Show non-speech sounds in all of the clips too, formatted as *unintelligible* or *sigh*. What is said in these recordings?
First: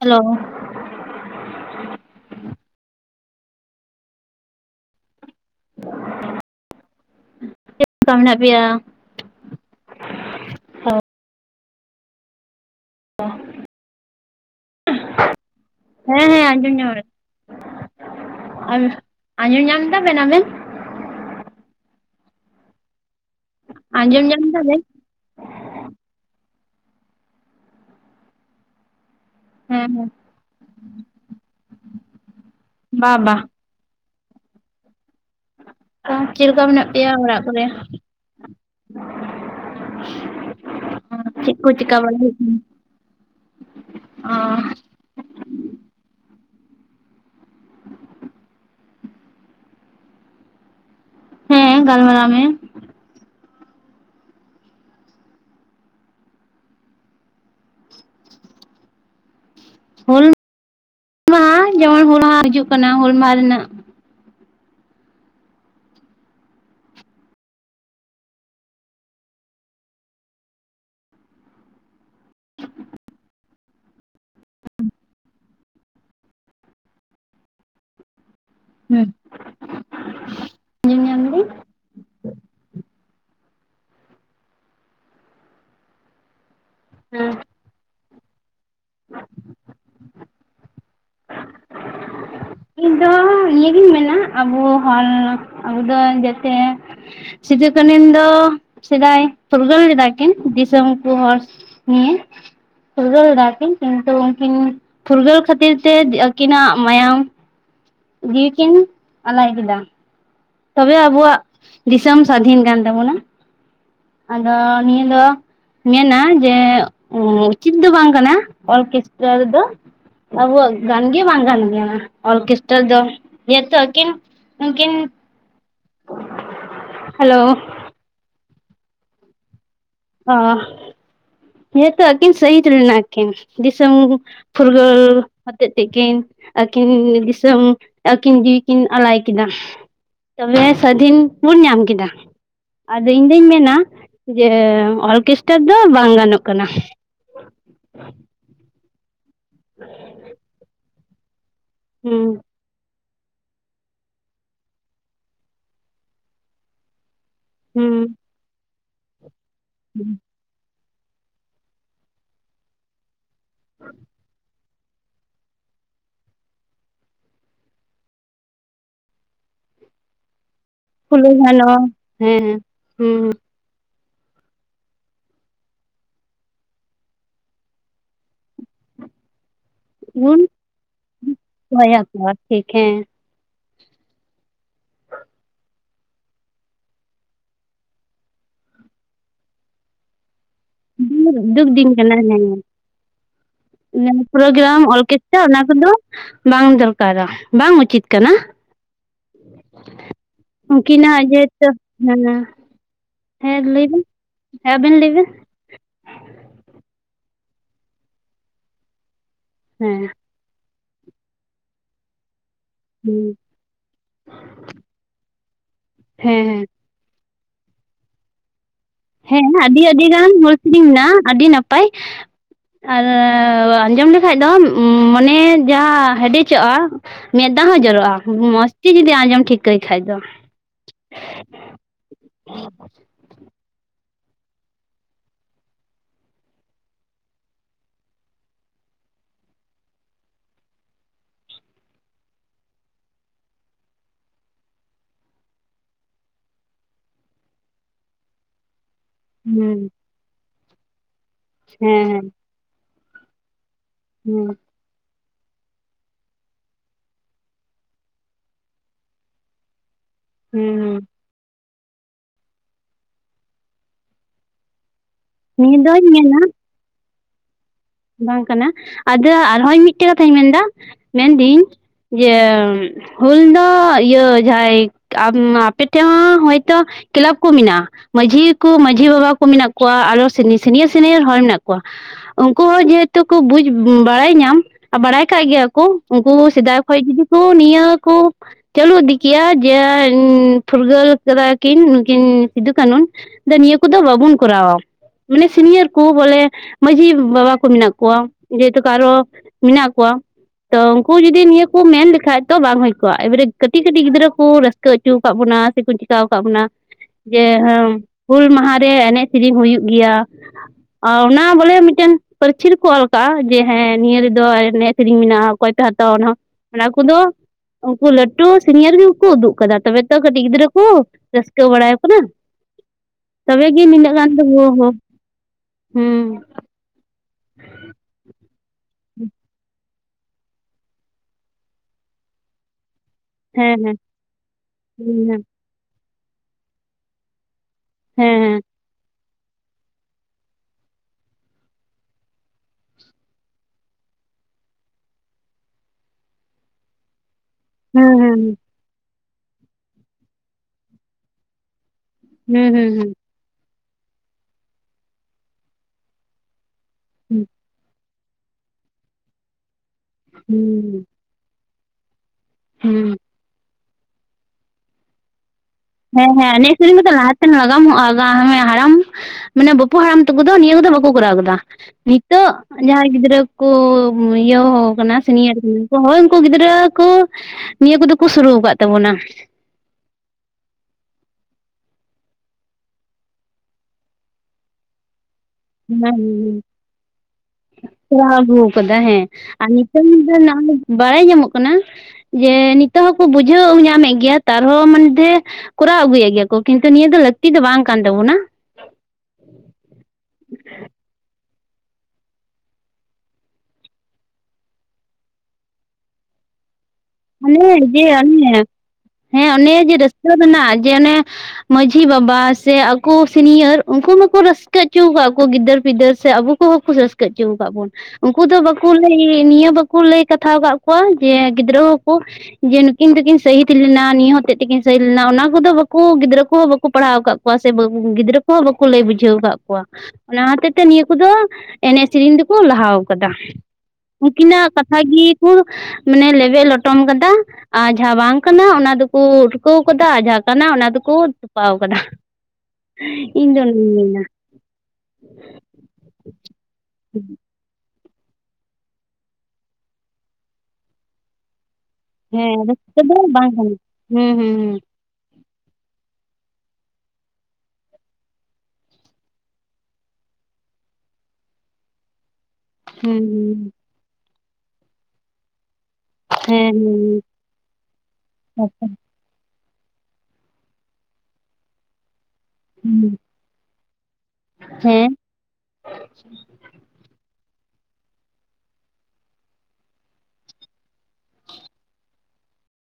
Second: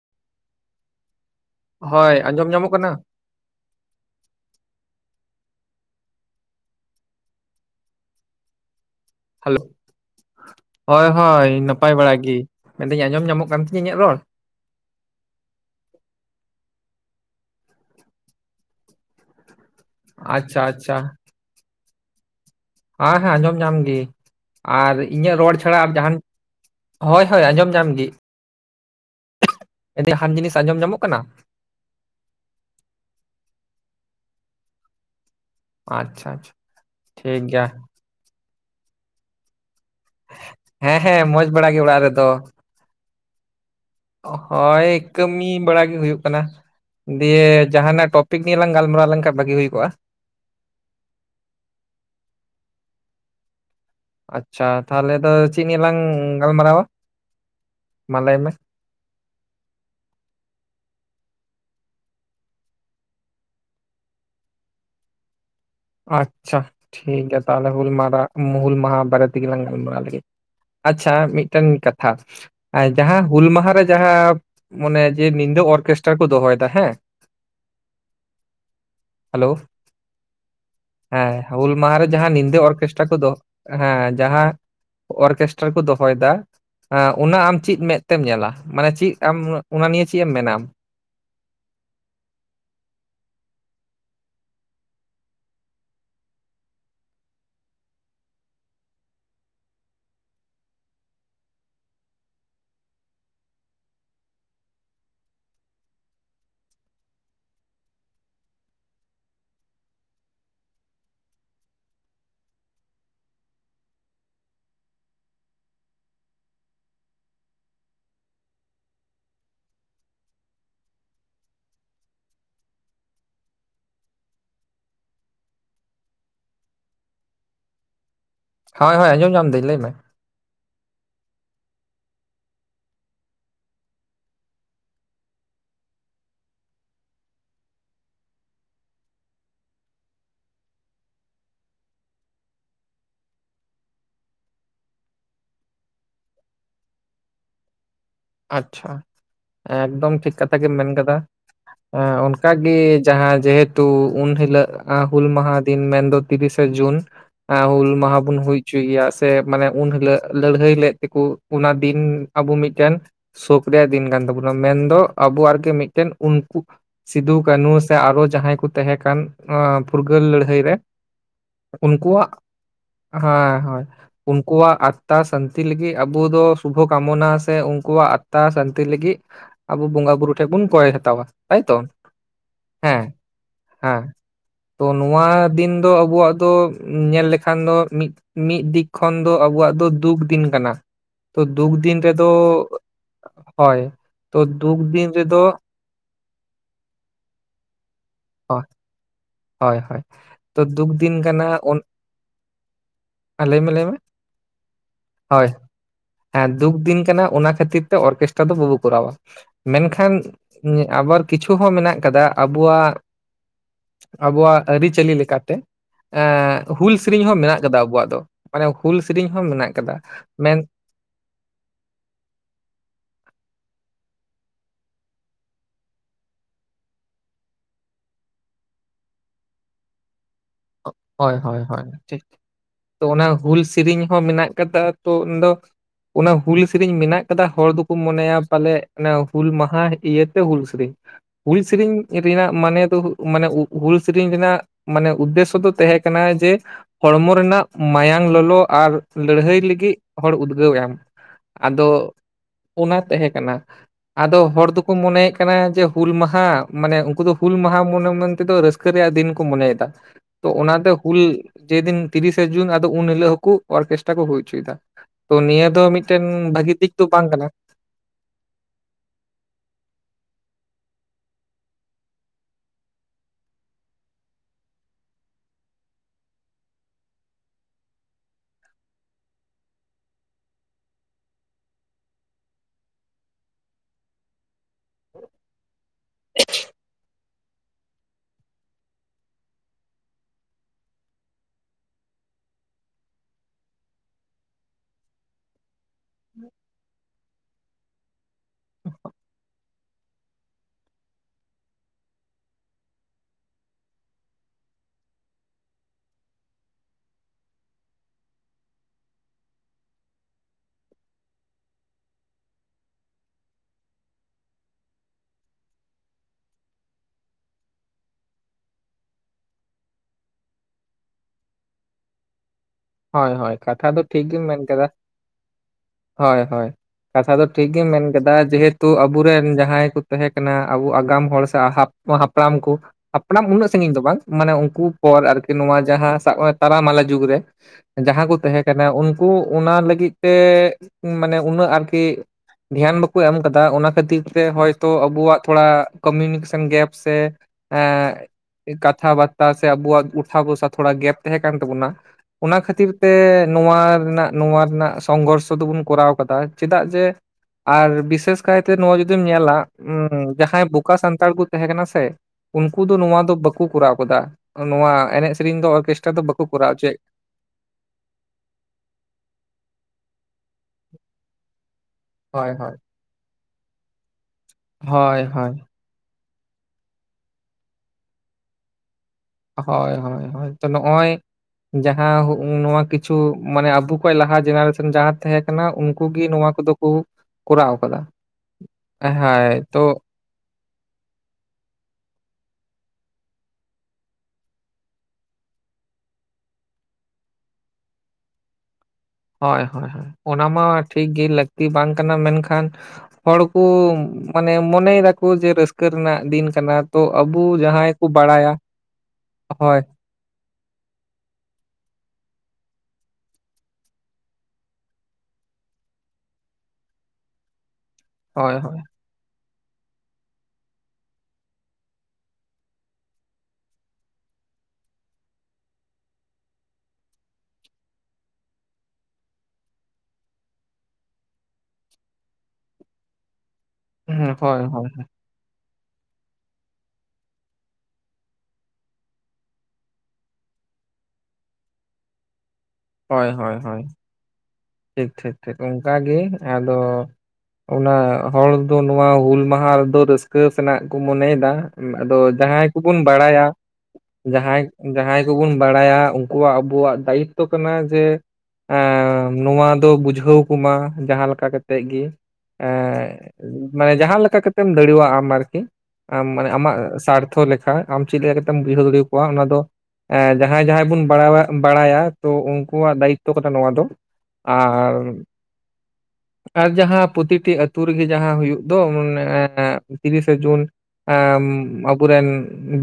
Hello ᱦᱳᱭ ᱟᱸᱡᱚᱢ ᱧᱟᱢᱚᱜ ᱠᱟᱱᱟ? *inaudible* ᱪᱮᱫ ᱞᱮᱠᱟ ᱢᱮᱱᱟᱜ ᱯᱮᱭᱟ? ᱦᱮᱞᱳ ᱦᱳᱭ ᱦᱳᱭ ᱱᱟᱯᱟᱭ ᱵᱟᱲᱟ ᱜᱮ᱾ ᱢᱮᱱᱫᱟᱹᱧ ᱟᱸᱡᱚᱢ ᱧᱟᱢᱚᱜ ᱠᱟᱱ ᱛᱤᱧᱟᱹ ᱤᱧᱟᱹᱜ ᱨᱚᱲ? ᱦᱮᱸ ᱦᱮᱸ ᱟᱸᱡᱚᱢ ᱧᱟᱢ ᱜᱮ ᱟᱢ ᱟᱸᱡᱚᱢ ᱧᱟᱢ ᱫᱟᱵᱮᱱ ᱟᱵᱮᱱ ᱟᱪᱪᱷᱟ ᱟᱪᱪᱷᱟ᱾ ᱦᱮᱸ ᱦᱮᱸ ᱟᱸᱡᱚᱢ ᱧᱟᱢ ᱜᱮ᱾ ᱟᱸᱡᱚᱢ ᱧᱟᱢ ᱫᱟᱵᱮᱱ ᱟᱨ ᱤᱧᱟᱹᱜ ᱨᱚᱲ ᱪᱷᱟᱲᱟ ᱟᱨ ᱡᱟᱦᱟᱱ ᱦᱳᱭ ᱦᱳᱭ ᱟᱸᱡᱚᱢ ᱧᱟᱢ ᱜᱮ᱾ ᱦᱮᱸ ᱦᱮᱸ ᱡᱟᱦᱟᱸᱱ ᱡᱤᱱᱤᱥ ᱟᱸᱡᱚᱢ ᱧᱟᱢᱚᱜ ᱠᱟᱱᱟ? ᱵᱟ ᱵᱟᱝ ᱟᱪᱪᱷᱟ ᱪᱮᱫ ᱟᱪᱪᱷᱟ ᱞᱮᱠᱟ ᱢᱮᱱᱟᱜ ᱯᱮᱭᱟ ᱴᱷᱤᱠ ᱚᱲᱟᱜ ᱜᱮᱭᱟ ᱠᱚᱨᱮ? ᱦᱮᱸ ᱦᱮᱸ ᱢᱚᱸᱡᱽ ᱪᱮᱫ ᱠᱚ ᱜᱮ ᱪᱮᱠᱟ ᱚᱲᱟᱜ ᱵᱟᱲᱟ ᱨᱮᱫᱚ ᱦᱩᱭᱩᱜ ᱠᱟᱱᱟ‌? ᱦᱳᱭ ᱠᱟᱹᱢᱤ ᱵᱟᱲᱟ ᱜᱮ ᱦᱩᱭᱩᱜ ᱠᱟᱱᱟ᱾ ᱫᱤᱭᱮ ᱡᱟᱦᱟᱸᱱᱟᱜ ᱴᱚᱯᱤᱠ ᱱᱤᱭᱮ ᱞᱟᱝ ᱜᱟᱞᱢᱟᱨᱟᱣ ᱞᱮᱱᱠᱷᱟᱱ ᱵᱷᱟᱜᱤ ᱦᱩᱭ ᱠᱚᱜᱼᱟ᱾ ᱦᱮᱸ ᱜᱟᱞᱢᱟᱨᱟᱣ ᱢᱮ᱾ ᱟᱪᱪᱷᱟ ᱛᱟᱦᱚᱞᱮ ᱫᱚ ᱪᱮᱫ ᱱᱤᱭᱮ ᱞᱟᱝ ᱜᱟᱞᱢᱟᱨᱟᱣᱟ ᱢᱟ ᱞᱟᱹᱭ ᱢᱮ? ᱦᱩᱞ ᱢᱟᱦᱟ ᱡᱮᱢᱚᱱ ᱦᱩᱞ ᱢᱟᱦᱟ ᱦᱤᱡᱩᱜ ᱠᱟᱱᱟ ᱦᱩᱞ ᱢᱟᱦᱟ ᱨᱮᱱᱟᱜ ᱟᱪᱪᱷᱟ ᱴᱷᱤᱠ ᱜᱮᱭᱟ ᱛᱟᱦᱚᱞᱮ ᱦᱩᱞ ᱢᱟᱦᱟ ᱦᱩᱞ ᱢᱟᱦᱟ ᱵᱟᱨᱮ ᱛᱮᱜᱮ ᱞᱟᱝ ᱜᱟᱞᱢᱟᱨᱟᱣ ᱞᱮᱜᱮ ᱟᱪᱪᱷᱟ ᱢᱤᱫᱴᱮᱱ ᱠᱟᱛᱷᱟ ᱡᱟᱦᱟᱸ ᱦᱩᱞ ᱢᱟᱦᱟᱨᱮ ᱡᱟᱦᱟᱸ ᱢᱟᱱᱮ ᱡᱮ ᱧᱤᱫᱟᱹ ᱚᱨᱠᱮᱥᱴᱨᱟ ᱠᱚ ᱫᱚᱦᱚᱭᱮᱫᱟ ᱦᱮᱸ ᱦᱮᱸ ᱦᱮᱞᱳ ᱦᱮᱸ ᱫᱟᱹᱧ ᱦᱩᱞ ᱢᱟᱦᱟ ᱨᱮ ᱡᱟᱦᱟᱸ ᱧᱤᱫᱟᱹ ᱚᱨᱠᱮᱥᱴᱨᱟ ᱠᱚ ᱫᱚᱦᱚ ᱦᱮᱸ ᱡᱟᱦᱟᱸ ᱚᱨᱠᱮᱥᱴᱨᱟ ᱠᱚ ᱫᱚᱦᱚᱭ ᱫᱟ ᱦᱮᱸ ᱚᱱᱟ ᱟᱢ ᱪᱮᱫ ᱢᱮᱫ ᱛᱮᱢ ᱧᱮᱞᱟ? ᱢᱟᱱᱮ ᱪᱮᱫ ᱟᱢ ᱚᱱᱟ ᱱᱤᱭᱮ ᱪᱮᱫ ᱮᱢ ᱢᱮᱱᱟ ᱟᱢ? ᱤᱧ ᱫᱚ ᱱᱤᱭᱟᱹᱜᱤᱧ ᱢᱮᱱᱟ ᱟᱵᱚ ᱦᱚᱲ ᱟᱵᱚ ᱫᱚ ᱡᱟᱛᱮ ᱥᱤᱫᱩ ᱠᱟᱱᱩ ᱫᱚ ᱥᱮᱫᱟᱭ ᱯᱷᱩᱨᱜᱟᱹᱞ ᱞᱮᱫᱟ ᱠᱤᱱ ᱫᱤᱥᱚᱢ ᱠᱚ ᱦᱚᱲ *unintelligible* ᱯᱷᱩᱨᱜᱟᱹᱞ ᱞᱮᱫᱟ ᱠᱤᱱ ᱠᱤᱱᱛᱩ ᱩᱱᱠᱤᱱ ᱯᱷᱩᱨᱜᱟᱹᱞ ᱠᱷᱟᱹᱛᱤᱨ ᱛᱮ ᱟᱹᱠᱤᱱᱟᱜ ᱢᱟᱭᱟᱢ ᱡᱤᱣᱤ ᱠᱤᱱ ᱟᱞᱟᱭ ᱠᱮᱫᱟ᱾ ᱛᱚᱵᱮ ᱟᱵᱚᱣᱟᱜ ᱫᱤᱥᱚᱢ ᱥᱟᱫᱷᱤᱱ ᱠᱟᱱ ᱛᱟᱵᱚᱱᱟ᱾ ᱟᱫᱚ ᱱᱤᱭᱟᱹ ᱫᱚ, ᱢᱮᱱᱟ ᱡᱮ ᱩᱪᱤᱛ ᱫᱚ ᱵᱟᱝ ᱠᱟᱱᱟ ᱚᱨᱠᱮᱥᱴᱨᱟ ᱫᱚ᱾ ᱟᱵᱚᱣᱟᱜ ᱜᱟᱱ ᱜᱮᱵᱟᱱ ᱜᱟᱱ ᱜᱮᱭᱟ ᱚᱨᱠᱮᱥᱴᱟᱨ ᱫᱚ ᱡᱮᱦᱛᱩ ᱟᱹᱠᱤᱱ *unintelligible* ᱦᱮᱞᱳ ᱦᱳᱭ ᱦᱳᱭ ᱟᱸᱡᱚᱢ ᱧᱟᱢᱫᱤᱧ ᱞᱮ ᱢᱮ ᱚ ᱡᱮᱦᱩᱛᱩ ᱟᱹᱠᱤᱱ ᱥᱟᱦᱤᱛ ᱞᱮᱱᱟᱠᱤᱱ ᱫᱤᱥᱚᱢ ᱯᱷᱩᱨᱜᱟᱹᱞ ᱦᱚᱛᱮᱜ ᱛᱮᱠᱤᱱ ᱟᱹᱠᱤᱱ ᱫᱤᱥᱚᱢ ᱟᱠᱤᱱ ᱡᱤᱣᱤ ᱠᱤᱱ ᱟᱞᱟᱭ ᱠᱮᱫᱟ ᱛᱚᱵᱮ ᱥᱟᱹᱫᱷᱤᱱ ᱵᱚᱱ ᱧᱟᱢ ᱠᱮᱫᱟ ᱟᱫᱚ ᱤᱧᱫᱩᱧ ᱢᱮᱱᱟ ᱡᱮ ᱚᱨᱜᱮᱥᱴᱟᱨ ᱫᱚ ᱵᱟᱝ ᱜᱟᱱᱚᱜ ᱠᱟᱱᱟ ᱾ ᱟᱪᱪᱷᱟ ᱮᱠᱫᱚᱢ ᱴᱷᱤᱠ ᱠᱟᱛᱷᱟ ᱜᱮᱢ ᱢᱮᱱᱠᱟᱫᱟ ᱦᱩᱸ ᱚᱱᱠᱟ ᱜᱮ ᱡᱟᱦᱟ ᱡᱮᱦᱩᱛᱩ ᱩᱱ ᱦᱤᱞᱳᱜ ᱦᱩᱞ ᱢᱟᱦᱟ ᱫᱤᱱ ᱢᱮᱱᱫᱚ ᱛᱤᱨᱤᱥᱟ ᱡᱩᱱ ᱦᱩᱞ ᱦᱩᱸ ᱢᱟᱦᱟ ᱵᱩᱱ ᱦᱩᱭ ᱦᱚᱪᱚᱭ ᱜᱮᱭᱟ ᱥᱮ ᱢᱟᱱᱮ ᱩᱱ ᱦᱤᱞᱳᱜ ᱞᱟᱹᱲᱦᱟᱹᱭ ᱞᱮᱫ ᱛᱮᱠᱚ ᱚᱱᱟ ᱫᱤᱱ ᱟᱵᱚ ᱢᱤᱫᱴᱮᱱ ᱥᱳᱠ ᱨᱮᱭᱟᱜ ᱫᱤᱱ ᱠᱟᱱ ᱛᱟᱵᱚᱱᱟ ᱾ ᱢᱮᱱᱫᱚ ᱟᱵᱚ ᱟᱨᱠᱤ ᱢᱤᱫᱴᱮᱱ ᱩᱱᱠᱩ ᱥᱤᱫᱩ ᱠᱟᱹᱱᱩ ᱥᱮ ᱟᱨᱚ ᱡᱟᱦᱟᱭ ᱠᱚ ᱛᱟᱦᱮᱸ ᱠᱟᱱ ᱱᱚᱣᱟ ᱯᱷᱩᱨᱜᱟᱹᱞ ᱞᱟᱹᱲᱦᱟᱹᱭ ᱨᱮ ᱯᱷᱩᱞᱳ ᱡᱷᱟᱱᱚ ᱩᱱᱠᱩᱣᱟᱜ ᱦᱮᱸ ᱦᱩᱸ ᱦᱟᱸ ᱦᱳᱭ ᱾ ᱩᱱᱠᱩᱣᱟᱜ ᱟᱛᱛᱟ ᱥᱟᱱᱛᱤ ᱞᱟᱹᱜᱤᱜ ᱟᱵᱚ ᱫᱚ ᱥᱩᱵᱷᱚ ᱠᱟᱢᱚᱱᱟ ᱥᱮ ᱩᱱ ᱠᱚᱣᱟᱜ ᱟᱛᱛᱟ ᱥᱟᱱᱛᱤ ᱞᱟᱹᱜᱤᱜ ᱟᱵᱚ ᱵᱚᱸᱜᱟ ᱵᱩᱨᱩ ᱴᱷᱮᱜ ᱵᱚᱱ ᱠᱚᱭ ᱦᱟᱛᱟᱣᱟ ᱛᱟᱭᱛᱚ ᱦᱚᱦᱚᱭᱟᱠᱚ ᱴᱷᱤᱠ ᱦᱮᱸ ᱦᱮᱸ ᱾ ᱛᱚ ᱱᱚᱣᱟ ᱫᱤᱱ ᱫᱚ ᱟᱵᱚᱣᱟᱜ ᱫᱚ ᱧᱮᱞ ᱞᱮᱠᱷᱟᱱ ᱫᱚ ᱢᱤᱫ ᱢᱤᱫ ᱫᱤᱠ ᱠᱷᱚᱱ ᱫᱚ ᱟᱵᱚᱣᱟᱜ ᱫᱚ ᱫᱩᱠᱫᱤᱱ ᱠᱟᱱᱟ ᱾ ᱫᱩᱠ ᱫᱤᱱ ᱠᱟᱱᱟ ᱦᱮᱸ ᱦᱳᱭ ᱾ ᱛᱚ ᱫᱩᱠ ᱯᱨᱳᱜᱨᱟᱢ ᱫᱤᱱ ᱨᱮᱫᱚ ᱚᱨᱜᱮᱥᱴᱟᱨ ᱚᱱᱟ ᱠᱚᱫᱚ ᱵᱟᱝ ᱫᱚᱨᱠᱟᱨᱟ ᱵᱟᱝ ᱩᱪᱤᱛ ᱠᱟᱱᱟ ᱾ ᱦᱳᱭ ᱦᱳᱭ ᱦᱳᱭ ᱛᱚ ᱫᱩᱠ ᱫᱤᱱ ᱩᱱᱠᱤᱱᱟᱜ ᱠᱟᱱᱟ ᱡᱮᱦᱮᱛᱩ ᱚᱱ ᱦᱮᱸ ᱞᱟᱹᱭ ᱢᱮ, ᱞᱟᱹᱭ ᱢᱮ, ᱦᱮᱸ ᱟᱵᱮᱱ ᱞᱟᱹᱭ ᱵᱮᱱ ᱦᱳᱭ ᱦᱮᱸ ᱫᱩᱠ ᱫᱤᱱ ᱠᱟᱱᱟ ᱚᱱᱟ ᱠᱷᱟᱹᱛᱤᱨ ᱛᱮ ᱚᱨᱜᱮᱥᱴᱟᱨ ᱫᱚ ᱵᱟᱵᱚ ᱠᱚᱨᱟᱣᱟ ᱢᱮᱱᱠᱷᱟᱱ ᱟᱵᱟᱨ ᱠᱤᱪᱷᱩ ᱦᱚᱸ ᱢᱮᱱᱟᱜ ᱠᱟᱫᱟ ᱟᱵᱚᱣᱟᱜ ᱦᱩᱸ ᱾ ᱟᱵᱚᱣᱟᱜ ᱟᱹᱨᱤᱪᱟᱹᱞᱤ ᱞᱮᱠᱟᱛᱮ ᱦᱮᱸ ᱮᱸ ᱦᱩᱞ ᱥᱤᱨᱤᱧ ᱦᱚᱸ ᱢᱮᱱᱟᱜ ᱠᱟᱫᱟ ᱟᱵᱚᱣᱟᱜ ᱫᱚ ᱾ ᱢᱟᱱᱮ ᱦᱩᱞ ᱥᱤᱨᱤᱧ ᱦᱮᱸ ᱦᱚᱸ ᱦᱮᱸ ᱢᱮᱱᱟᱜ ᱟᱹᱰᱤ ᱠᱟᱫᱟ ᱟᱹᱰᱤ ᱜᱟᱱ ᱢᱮᱱ ᱾ *unintelligible* ᱟᱹᱰᱤ ᱱᱟᱯᱟᱭ ᱾ ᱟᱨ ᱟᱸᱡᱚᱢ ᱞᱮᱠᱷᱟᱡᱽ ᱫᱚ ᱢᱚᱱᱮ ᱡᱟ ᱦᱮᱰᱮᱡᱚᱜᱼᱟᱸ᱾ ᱢᱮᱫ ᱫᱟᱜ ᱦᱚᱸ ᱡᱚᱨᱚᱜᱼᱟ ᱢᱚᱪ ᱛᱮ ᱡᱩᱫᱤ ᱟᱸᱡᱚᱢ ᱴᱷᱤᱠᱟᱹᱭ ᱠᱷᱟᱡᱽ ᱫᱚ ᱦᱳᱭ ᱦᱳᱭ ᱦᱳᱭ ᱴᱷᱤᱠ ᱾ ᱛᱚ ᱚᱱᱟ ᱦᱩᱞ ᱥᱤᱨᱤᱧ ᱦᱚᱸ ᱢᱮᱱᱟᱜ ᱠᱟᱫᱟ ᱛᱚ ᱩᱱ ᱫᱚ ᱚᱱᱟ ᱦᱩᱞ ᱥᱤᱨᱤᱧ ᱢᱮᱱᱟᱜ ᱠᱟᱫᱟ ᱦᱚᱲ ᱫᱚᱠᱚ ᱢᱚᱱᱮᱭᱟ ᱯᱟᱞᱮᱜ ᱚᱱᱮ ᱦᱩᱞ ᱢᱟᱦᱟ ᱤᱭᱟᱹᱛᱮ ᱦᱩᱞ ᱥᱤᱨᱤᱧ ᱦᱩᱞ ᱥᱤᱨᱤᱧ ᱨᱮᱱᱟᱜ ᱢᱟᱱᱮ ᱫᱚ ᱢᱟᱱᱮ ᱦᱩᱞ ᱥᱤᱨᱤᱧ ᱨᱮᱱᱟᱜ ᱢᱟᱱᱮ ᱩᱫᱽᱫᱮᱥᱥᱚ ᱠᱚᱫᱚ ᱛᱟᱦᱮᱸ ᱠᱟᱱᱟ ᱡᱮ ᱦᱚᱲᱢᱚ ᱨᱮᱱᱟᱜ ᱢᱟᱭᱟᱝ ᱞᱚᱞᱚ ᱟᱨ ᱞᱟᱹᱲᱦᱟᱹᱭ ᱦᱮᱸ ᱞᱟᱹᱜᱤᱜ ᱦᱚᱲ ᱩᱫᱽᱜᱟᱹᱣ ᱮᱢ ᱟᱫᱚ ᱦᱮᱸ ᱚᱱᱟ ᱛᱟᱦᱮᱸ ᱠᱟᱱᱟ ᱟᱫᱚ ᱦᱮᱸ ᱦᱚᱲ ᱫᱚ ᱠᱚ ᱢᱚᱱᱮᱭᱮᱜ ᱠᱟᱱᱟ ᱡᱮ ᱦᱩᱞ ᱢᱟᱦᱟ ᱢᱟᱱᱮ ᱩᱱᱠᱩ ᱫᱚ ᱦᱩᱞ ᱢᱟᱦᱟ ᱢᱚᱱᱮ ᱢᱮᱱᱛᱮ ᱫᱚ ᱨᱟᱹᱥᱠᱟᱹ ᱨᱮᱭᱟᱜ ᱫᱤᱱ ᱠᱚ ᱢᱚᱱᱮᱭᱮᱫᱟ ᱾ ᱛᱚ ᱚᱱᱟᱛᱮ ᱦᱮᱸ ᱦᱩᱞ ᱡᱮᱫᱤᱱ ᱛᱤᱨᱤᱥᱥᱟ ᱡᱩᱱ ᱟᱫᱚ ᱩᱱ ᱦᱤᱞᱳᱜ ᱦᱚᱸᱠᱚ ᱚᱨᱠᱮᱥᱴᱟᱨ ᱠᱚ ᱦᱩᱭ ᱦᱚᱪᱚᱭ ᱫᱟ ᱾ ᱛᱚ ᱱᱤᱭᱟᱹ ᱫᱚ ᱫᱚᱧ ᱢᱤᱫᱴᱮᱱ ᱧᱮᱞ ᱵᱷᱟᱹᱜᱤ ᱫᱤᱠ ᱫᱚ ᱵᱟᱝ ᱠᱟᱱᱟ ᱾ ᱵᱟᱝ ᱠᱟᱱᱟ ᱟᱫᱚ ᱟᱨᱦᱚᱸ ᱤᱧ ᱢᱤᱫᱴᱮᱱ ᱠᱟᱛᱷᱟᱧ ᱢᱮᱱᱫᱟ ᱢᱮᱱᱫᱟᱹᱧ ᱡᱮ ᱦᱩᱞ ᱫᱚ ᱤᱭᱟᱹ ᱡᱟᱦᱟᱭ ᱟᱯᱮ ᱴᱷᱮᱱ ᱦᱚᱸ ᱦᱚᱭᱛᱚ ᱠᱞᱟᱵᱽ ᱠᱚ ᱢᱮᱱᱟᱜᱼᱟ ᱾ ᱢᱟᱹᱡᱷᱤ ᱠᱚ ᱢᱟᱹᱡᱷᱤ ᱵᱟᱵᱟ ᱠᱚ ᱢᱮᱱᱟᱜ ᱠᱚᱣᱟ ᱟᱨᱚ ᱥᱤᱱᱭᱟᱨ ᱥᱤᱱᱭᱟᱨ ᱦᱚᱲ ᱦᱮᱱᱟᱜ ᱠᱚᱣᱟ ᱾ ᱠᱚ ᱡᱮᱦᱩᱛᱩ ᱠᱚ ᱵᱩᱡᱽ ᱵᱟᱲᱟᱭ ᱧᱟᱢ ᱵᱟᱲᱟᱭ ᱠᱟᱜ ᱜᱮᱭᱟ ᱠᱚ ᱩᱱᱠᱩ ᱥᱮᱫᱟᱭ ᱠᱷᱚᱡᱽ ᱡᱩᱫᱤ ᱠᱚ ᱱᱤᱭᱟᱹ ᱠᱚ ᱪᱟᱹᱞᱩ ᱤᱫᱤ ᱠᱮᱭᱟ ᱡᱮ ᱯᱷᱩᱨᱜᱟᱹᱞ ᱠᱟᱫᱟ ᱠᱤᱱ ᱱᱩᱠᱤᱱ ᱥᱤᱫᱩ ᱠᱟᱹᱱᱩᱱ ᱱᱤᱭᱟᱹ ᱠᱚᱫᱚ ᱵᱟᱵᱚᱱ ᱠᱚᱨᱟᱣᱟ ᱢᱟᱱᱮ ᱥᱤᱱᱭᱟᱨ ᱠᱚ ᱵᱚᱞᱮ ᱢᱟᱹᱡᱷᱤ ᱾ ᱵᱟᱵᱟ ᱠᱚ ᱢᱮᱱᱟᱜ ᱠᱚᱣᱟ ᱡᱮᱦᱮᱛᱩ ᱟᱨᱦᱚ ᱢᱮᱱᱟᱜ ᱠᱚᱣᱟ᱾ ᱛᱚ ᱩᱱᱠᱩ ᱡᱩᱫᱤ ᱱᱤᱭᱟᱹ ᱠᱚ ᱢᱮᱱ ᱞᱮᱠᱷᱟᱡ ᱛᱚ ᱵᱟᱝ ᱦᱩᱭ ᱠᱚᱜᱼᱟ᱾ ᱮᱭᱵᱟᱨᱮ ᱠᱟᱹᱴᱤᱡ ᱠᱟᱹᱴᱤᱡ ᱜᱤᱫᱽᱨᱟᱹ ᱠᱚ ᱨᱟᱹᱥᱠ ᱤᱠᱟᱹ ᱚᱪᱚᱣ ᱟᱠᱟᱫ ᱵᱚᱱᱟ ᱥᱮᱠᱚ ᱪᱤᱠᱟᱣ ᱟᱠᱟᱫ ᱵᱚᱱᱟ ᱾ ᱡᱮ ᱦᱮᱸ ᱦᱩᱞ ᱢᱟᱦᱟ ᱨᱮ ᱮᱱᱮᱡ ᱥᱮᱨᱮᱧ ᱦᱩᱭᱩᱜ ᱜᱮᱭᱟ᱾ ᱚ ᱚᱱᱟ ᱵᱚᱞᱮ ᱢᱤᱫᱴᱮᱝ ᱯᱟᱹᱨᱪᱷᱤ ᱨᱮᱠᱚ ᱚᱞ ᱟᱠᱟᱜᱼᱟ ᱡᱮ ᱦᱮᱸ ᱱᱤᱭᱟᱹ ᱨᱮᱫᱚ ᱮᱱᱮᱡ ᱥᱮᱨᱮᱧ ᱢᱮᱱᱟᱜᱼᱟ ᱚᱠᱚᱭ ᱯᱮ ᱦᱟᱛᱟᱣᱟ ᱚᱱᱟ ᱦᱚᱸ ᱚᱱᱟ ᱠᱚᱫᱚ ᱩᱱᱠᱩ ᱞᱟᱹᱴᱩ ᱥᱤᱱᱤᱭᱟᱨ ᱜᱮᱠᱚ ᱩᱫᱩᱜ ᱟᱠᱟᱫᱟ ᱛᱚᱵᱮ ᱛᱚ ᱠᱟᱹᱴᱤᱡ ᱜᱤᱫᱽᱨᱟᱹ ᱠᱩ ᱨᱟᱹᱥᱠᱟᱹ ᱵᱟᱲᱟᱭᱟ ᱠᱚ ᱱᱟᱜ ᱦᱳᱭ ᱦᱳᱭ, ᱠᱟᱛᱷᱟ ᱫᱚ ᱴᱷᱤᱠ ᱜᱮᱢ ᱢᱮᱱ ᱦᱚᱸ ᱠᱟᱫᱟ᱾ ᱦᱚᱸ ᱦᱩᱸ ᱦᱳᱭ ᱦᱳᱭ᱾ ᱠᱟᱛᱷᱟ ᱫᱚ ᱴᱷᱤᱠ ᱜᱮᱢ ᱢᱮᱱ ᱠᱟᱫᱟ ᱡᱮᱦᱮᱛᱩ ᱟᱵᱚᱨᱮᱱ ᱡᱟᱦᱟᱸᱭ ᱠᱚ ᱛᱟᱦᱮᱸ ᱠᱟᱱᱟ ᱟᱵᱚ ᱟᱜᱟᱢ ᱦᱚᱲ ᱥᱮ ᱦᱟᱯᱲᱟᱢ ᱠᱚ᱾ ᱦᱟᱯᱲᱟᱢ ᱩᱱᱟᱹᱜ ᱦᱮᱸ ᱥᱟᱺᱜᱤᱧ ᱦᱮᱸ ᱫᱚ ᱵᱟᱝ ᱢᱟᱱᱮ ᱩᱱᱠᱩ ᱯᱚᱨ ᱦᱮᱸ ᱟᱨᱠᱤ ᱱᱚᱣᱟ ᱡᱟᱦᱟᱸ ᱥᱟᱵ ᱠᱟᱢᱮ ᱛᱟᱞᱟ ᱢᱟᱞᱟ ᱡᱩᱜᱽ ᱨᱮ᱾ ᱡᱟᱦᱟᱸ ᱠᱚ ᱦᱮᱸ ᱛᱟᱦᱮᱸ ᱠᱟᱱᱟ ᱩᱱᱠᱩ ᱚᱱᱟ ᱞᱟᱹᱜᱤᱫ ᱛᱮ ᱢᱟᱱᱮ ᱩᱱᱟᱹᱜ ᱟᱨᱠᱤ᱾ ᱫᱷᱮᱭᱟᱱ ᱵᱟᱹᱠᱚ ᱮᱢ ᱠᱟᱫᱟ ᱚᱱᱟ ᱠᱷᱟᱹᱛᱤᱨ ᱛᱮ ᱦᱚᱭᱛᱳ ᱟᱵᱚᱣᱟᱜ ᱛᱷᱚᱲᱟ ᱠᱚᱢᱤᱭᱩᱱᱤᱠᱮᱥᱚᱱ ᱜᱮᱯ ᱥᱮ ᱦᱮᱸ ᱦᱮᱸ ᱦᱮᱸ ᱮᱸ ᱠᱟᱛᱷᱟ ᱵᱟᱨᱛᱟ ᱥᱮ ᱟᱵᱚᱣᱟᱜ ᱩᱴᱷᱟ ᱵᱚᱥᱟ ᱛᱷᱚᱲᱟ ᱜᱮᱯ ᱛᱟᱦᱮᱸ ᱠᱟᱱ ᱛᱟᱵᱚᱱᱟ᱾ ᱚᱱᱟ ᱦᱮᱸ ᱠᱷᱟᱹᱛᱤᱨ ᱦᱮᱸ ᱛᱮ ᱱᱚᱣᱟ ᱨᱮᱱᱟᱜ ᱱᱚᱣᱟ ᱨᱮᱱᱟᱜ ᱥᱚᱝᱜᱚᱨᱥᱚ ᱫᱚᱵᱚᱱ ᱠᱚᱨᱟᱣ ᱠᱟᱫᱟ᱾ ᱪᱮᱫᱟᱜ ᱡᱮ ᱟᱨ ᱵᱤᱥᱮᱥ ᱠᱟᱭᱛᱮ ᱱᱚᱣᱟ ᱡᱩᱫᱤᱢ ᱧᱮᱞ ᱩᱸ ᱡᱟᱦᱟᱸᱭ ᱵᱚᱠᱟ ᱥᱟᱱᱛᱟᱲ ᱠᱚ ᱛᱟᱦᱮᱸ ᱠᱟᱱᱟ ᱥᱮ ᱩᱱᱠᱩ ᱫᱚ ᱦᱮᱸ ᱱᱚᱣᱟ ᱦᱮᱸ ᱫᱚ ᱵᱟᱠᱚ ᱠᱚᱨᱟᱣ ᱟᱠᱟᱫᱟ ᱱᱚᱣᱟ ᱮᱱᱮᱡ ᱥᱮᱨᱮᱧ ᱫᱚ ᱚᱨᱠᱮᱥᱴᱨᱟ ᱫᱚ ᱦᱮᱸ ᱵᱟᱠᱚ ᱦᱮᱸ, ᱠᱚᱨᱟᱣ ᱮᱱᱮᱡ ᱥᱮᱨᱮᱧ ᱠᱚᱫᱚ ᱞᱟᱦᱟᱛᱮ ᱱᱟᱜᱟᱢ ᱟᱜᱟᱢ ᱦᱟᱲᱟᱢ ᱢᱟᱱᱮ ᱵᱟᱹᱯᱩ ᱦᱟᱲᱟᱢ ᱛᱟᱹᱠᱚ ᱫᱚ ᱱᱤᱭᱟᱹ ᱠᱚᱫᱚ ᱵᱟᱠᱚ ᱠᱚᱨᱟᱣ ᱠᱟᱫᱟ᱾ ᱛᱚᱜ ᱦᱚᱪᱚᱭᱮᱫ ᱦᱳᱭ ᱦᱳᱭ ᱡᱟᱦᱟᱸᱭ ᱜᱤᱫᱽᱨᱟᱹ ᱠᱚ ᱤᱭᱟᱹᱣ ᱟᱠᱟᱱᱟ ᱦᱳᱭ ᱦᱳᱭ ᱥᱤᱱᱤᱭᱟᱨ ᱠᱟᱱᱟ ᱦᱳᱭ ᱩᱱᱠᱩ ᱜᱤᱫᱽᱨᱟᱹ ᱠᱚ ᱱᱤᱭᱟᱹ ᱠᱚᱫᱚ ᱠᱚ ᱥᱩᱨᱩ ᱟᱠᱟᱫ ᱛᱟᱵᱚᱱᱟ᱾ ᱦᱳᱭ ᱦᱳᱭ ᱦᱳᱭ, ᱛᱚ ᱱᱚᱜᱼᱚᱭ ᱡᱟᱦᱟᱸ ᱱᱚᱣᱟ ᱠᱤᱪᱷᱩ ᱢᱟᱱᱮ ᱟᱵᱚ ᱠᱷᱚᱱ ᱞᱟᱦᱟ ᱡᱮᱱᱟᱨᱮᱥᱚᱱ ᱡᱟᱦᱟᱸ ᱛᱟᱦᱮᱸ ᱠᱟᱱᱟ, ᱩᱱᱠᱩ ᱜᱮ ᱱᱚᱣᱟ ᱠᱚᱫᱚ ᱠᱚ ᱠᱚᱨᱟᱣ ᱠᱟᱫᱟ ᱠᱚᱨᱟᱣ ᱟᱹᱜᱩᱣᱟᱠᱟᱫᱟ ᱦᱮᱸ ᱦᱳᱭ ᱟᱨ ᱛᱚ ᱱᱤᱛᱳᱝ ᱫᱚ ᱱᱚᱜᱼᱚᱭ ᱵᱟᱲᱟᱭ ᱧᱟᱢᱚᱜ ᱠᱟᱱᱟ ᱡᱮ ᱱᱤᱛᱚᱜ ᱦᱚᱸᱠᱚ ᱵᱩᱡᱷᱟᱹᱣ ᱧᱟᱢᱮᱜ ᱜᱮᱭᱟ ᱛᱟᱨᱦᱚᱸ ᱢᱟᱱᱫᱷᱮ ᱠᱚᱨᱟᱣ ᱟᱹᱜᱩᱭᱮᱫ ᱜᱮᱭᱟ ᱠᱚ ᱠᱤᱱᱛᱩ ᱱᱤᱭᱟᱹ ᱫᱚ ᱞᱟᱹᱠᱛᱤ ᱫᱚ ᱵᱟᱝ ᱠᱟᱱ ᱛᱟᱵᱚᱱᱟ᱾ ᱦᱳᱭ ᱦᱳᱭ ᱦᱳᱭ, ᱚᱱᱟ ᱢᱟ ᱴᱷᱤᱠ ᱜᱮ ᱞᱟᱹᱠᱛᱤ ᱵᱟᱝ ᱠᱟᱱᱟ ᱢᱮᱱᱠᱷᱟᱱ ᱦᱚᱲᱠᱩ ᱢᱟᱱᱮ ᱢᱚᱱᱮᱭ ᱫᱟᱠᱚ ᱡᱮ ᱨᱟᱹᱥᱠᱟᱹ ᱨᱮᱱᱟᱜ ᱫᱤᱱ ᱠᱟᱱᱟ ᱛᱚ ᱟᱵᱚ ᱚᱱᱮ ᱡᱟᱦᱟᱸᱭ ᱠᱚ ᱡᱮ ᱵᱟᱲᱟᱭᱟ ᱚᱱᱮ ᱦᱮᱸ ᱚᱱᱮ ᱦᱳᱭ ᱡᱮ ᱨᱟᱹᱥᱠᱟᱹ ᱢᱮᱱᱟᱜ ᱡᱮ ᱚᱱᱮ ᱢᱟᱺᱡᱷᱤ ᱵᱟᱵᱟ ᱥᱮ ᱟᱠᱚ ᱥᱤᱱᱤᱭᱟᱨ ᱩᱱᱠᱩ ᱢᱟᱠᱩ ᱨᱟᱹᱥᱠᱟᱹ ᱚᱪᱚ ᱟᱠᱟᱜ ᱠᱚ ᱜᱤᱫᱟᱹᱨ ᱯᱤᱫᱟᱹᱨ ᱥᱮ ᱟᱵᱚᱼᱼ ᱩᱱᱠᱩ ᱦᱚᱸᱠᱩ ᱨᱟᱹᱥᱠᱟᱹ ᱚᱪᱚ ᱟᱠᱟᱫ ᱵᱚᱱ᱾ ᱩᱱᱠᱩ ᱦᱳᱭ ᱫᱚ ᱦᱳᱭ ᱵᱟᱠᱚ ᱞᱟᱹᱭ ᱱᱤᱭᱟᱹ ᱵᱟᱠᱚ ᱞᱟᱹᱭ ᱠᱟᱛᱷᱟ ᱟᱠᱟᱫ ᱠᱚᱣᱟ ᱡᱮ ᱜᱤᱫᱽᱨᱟᱹ ᱦᱚᱸᱠᱚ ᱡᱮ ᱱᱩᱠᱤᱱ ᱫᱚᱠᱤᱱ ᱥᱟᱹᱦᱤᱫᱽ ᱞᱮᱱᱟ ᱱᱤᱭᱟᱹ ᱦᱚᱛᱮᱡ ᱛᱮᱠᱤᱱ ᱥᱟᱹᱦᱤᱫᱽ ᱞᱮᱱᱟ ᱚᱱᱟ ᱠᱚᱫᱚ ᱵᱟᱹᱠᱩ ᱜᱤᱫᱽᱨᱟᱹ ᱠᱚᱦᱚᱸ ᱵᱟᱹᱠᱚ ᱯᱟᱲᱦᱟᱣ ᱟᱠᱟᱫ ᱠᱚᱣᱟ᱾ ᱠᱚᱣᱟ ᱥᱮ ᱵᱟᱹᱵᱩ ᱜᱤᱫᱽᱨᱟᱹ ᱠᱚᱦᱚᱸ ᱵᱟᱹᱠᱚ ᱞᱟᱹᱭ ᱵᱩᱡᱷᱟᱹᱣ ᱟᱠᱟᱫ ᱠᱚᱣᱟ᱾ ᱚᱱᱟ ᱦᱚᱛᱮ ᱛᱮ ᱱᱤᱭᱟᱹ ᱠᱚᱫᱚ ᱮᱱᱮᱡ ᱥᱮᱨᱮᱧ ᱫᱚᱠᱚ ᱞᱟᱦᱟᱣ ᱟᱠᱟᱫᱟ᱾ ᱦᱩᱸ ᱦᱳᱭ ᱩᱱᱠᱤᱱᱟᱜ ᱦᱳᱭ ᱠᱟᱛᱷᱟ ᱜᱮ ᱠᱚ ᱢᱟᱱᱮ ᱞᱮᱵᱮᱫ ᱞᱚᱴᱚᱢ ᱠᱟᱫᱟ᱾ ᱟ ᱡᱟᱦᱟᱸ ᱵᱟᱝ ᱠᱟᱱᱟ ᱚᱱᱟ ᱫᱚᱠᱚ ᱩᱴᱠᱟᱹᱣ ᱠᱟᱫᱟ ᱟᱨ ᱡᱟᱦᱟᱸ ᱠᱟᱱᱟ ᱚᱱᱟ ᱫᱚᱠᱚ ᱛᱚᱯᱟᱣ ᱠᱟᱫᱟ᱾ ᱦᱳᱭ ᱤᱧ ᱦᱳᱭ ᱫᱚᱧ ᱦᱳᱭ ᱢᱮᱱᱟ᱾ *unintelligible* ᱴᱷᱤᱠ ᱴᱷᱤᱠ ᱴᱷᱤᱠ, ᱚᱱᱠᱟᱜᱮ ᱟᱫᱚ ᱚᱱᱟ ᱦᱚᱲ ᱫᱚ ᱱᱚᱣᱟ ᱦᱩᱞ ᱢᱟᱦᱟ ᱨᱮᱫᱚ ᱨᱟᱹᱥᱠᱟᱹ ᱥᱮᱱᱟᱜ ᱠᱚ ᱢᱚᱱᱮᱭᱫᱟ᱾ ᱟᱫᱚ ᱡᱟᱦᱟᱸᱭ ᱦᱮᱸ ᱠᱚᱵᱚᱱ ᱨᱟᱹᱥᱠᱟᱹ ᱫᱚ ᱵᱟᱲᱟᱭᱟ ᱵᱟᱝ ᱠᱟᱱᱟ ᱦᱩᱸ ᱡᱟᱦᱟᱸᱭ ᱦᱩᱸ ᱡᱟᱦᱟᱸᱟᱭ ᱠᱚᱵᱚᱱ ᱵᱟᱲᱟᱭᱟ ᱩᱱᱠᱩᱣᱟᱜ ᱟᱵᱚᱣᱟᱜ ᱫᱟᱭᱤᱛᱚ ᱠᱟᱱᱟ ᱡᱮ ᱮᱸ ᱱᱚᱣᱟ ᱫᱚ ᱵᱩᱡᱷᱟᱹᱣ ᱠᱚᱢᱟ ᱡᱟᱦᱟᱸ ᱞᱮᱠᱟ ᱠᱟᱛᱮᱜ ᱜᱮ ᱮᱸᱜ ᱢᱟᱱᱮ ᱡᱟᱦᱟᱸ ᱞᱮᱠᱟ ᱠᱟᱛᱮᱢ ᱫᱟᱲᱮᱣᱟᱜ ᱟᱢ ᱟᱨᱠᱤ᱾ ᱟᱢ ᱢᱟᱱᱮ ᱟᱢᱟᱜ ᱦᱩᱸ ᱥᱟᱨᱛᱷᱚ ᱞᱮᱠᱟ ᱟᱢ ᱪᱮᱫ ᱞᱮᱠᱟ ᱠᱟᱛᱮᱢ ᱦᱩᱸ ᱜᱤᱨᱦᱚ ᱫᱟᱲᱮᱼᱼ *unintelligible* ᱚᱱᱟ ᱫᱚ ᱡᱟᱦᱟᱸᱭ ᱡᱟᱦᱟᱸᱭ ᱵᱚᱱ ᱵᱟᱲᱟ ᱵᱟᱲᱟᱭᱟ ᱛᱚ ᱩᱱᱠᱩᱣᱟᱜ ᱫᱟᱭᱤᱛᱛᱚ ᱠᱟᱱᱟ ᱱᱚᱣᱟ ᱫᱚ᱾ ᱟᱨ, ᱟᱨ ᱡᱟᱦᱟᱸ ᱯᱨᱚᱛᱤᱴᱤ ᱟᱹᱛᱳ ᱨᱮᱜᱮ ᱡᱟᱦᱟᱸ ᱦᱩᱭᱩᱜ ᱫᱚ ᱢᱚᱱᱮ ᱛᱤᱨᱤᱥᱮ ᱡᱩᱱ ᱮᱢ ᱟᱵᱚᱨᱮᱱ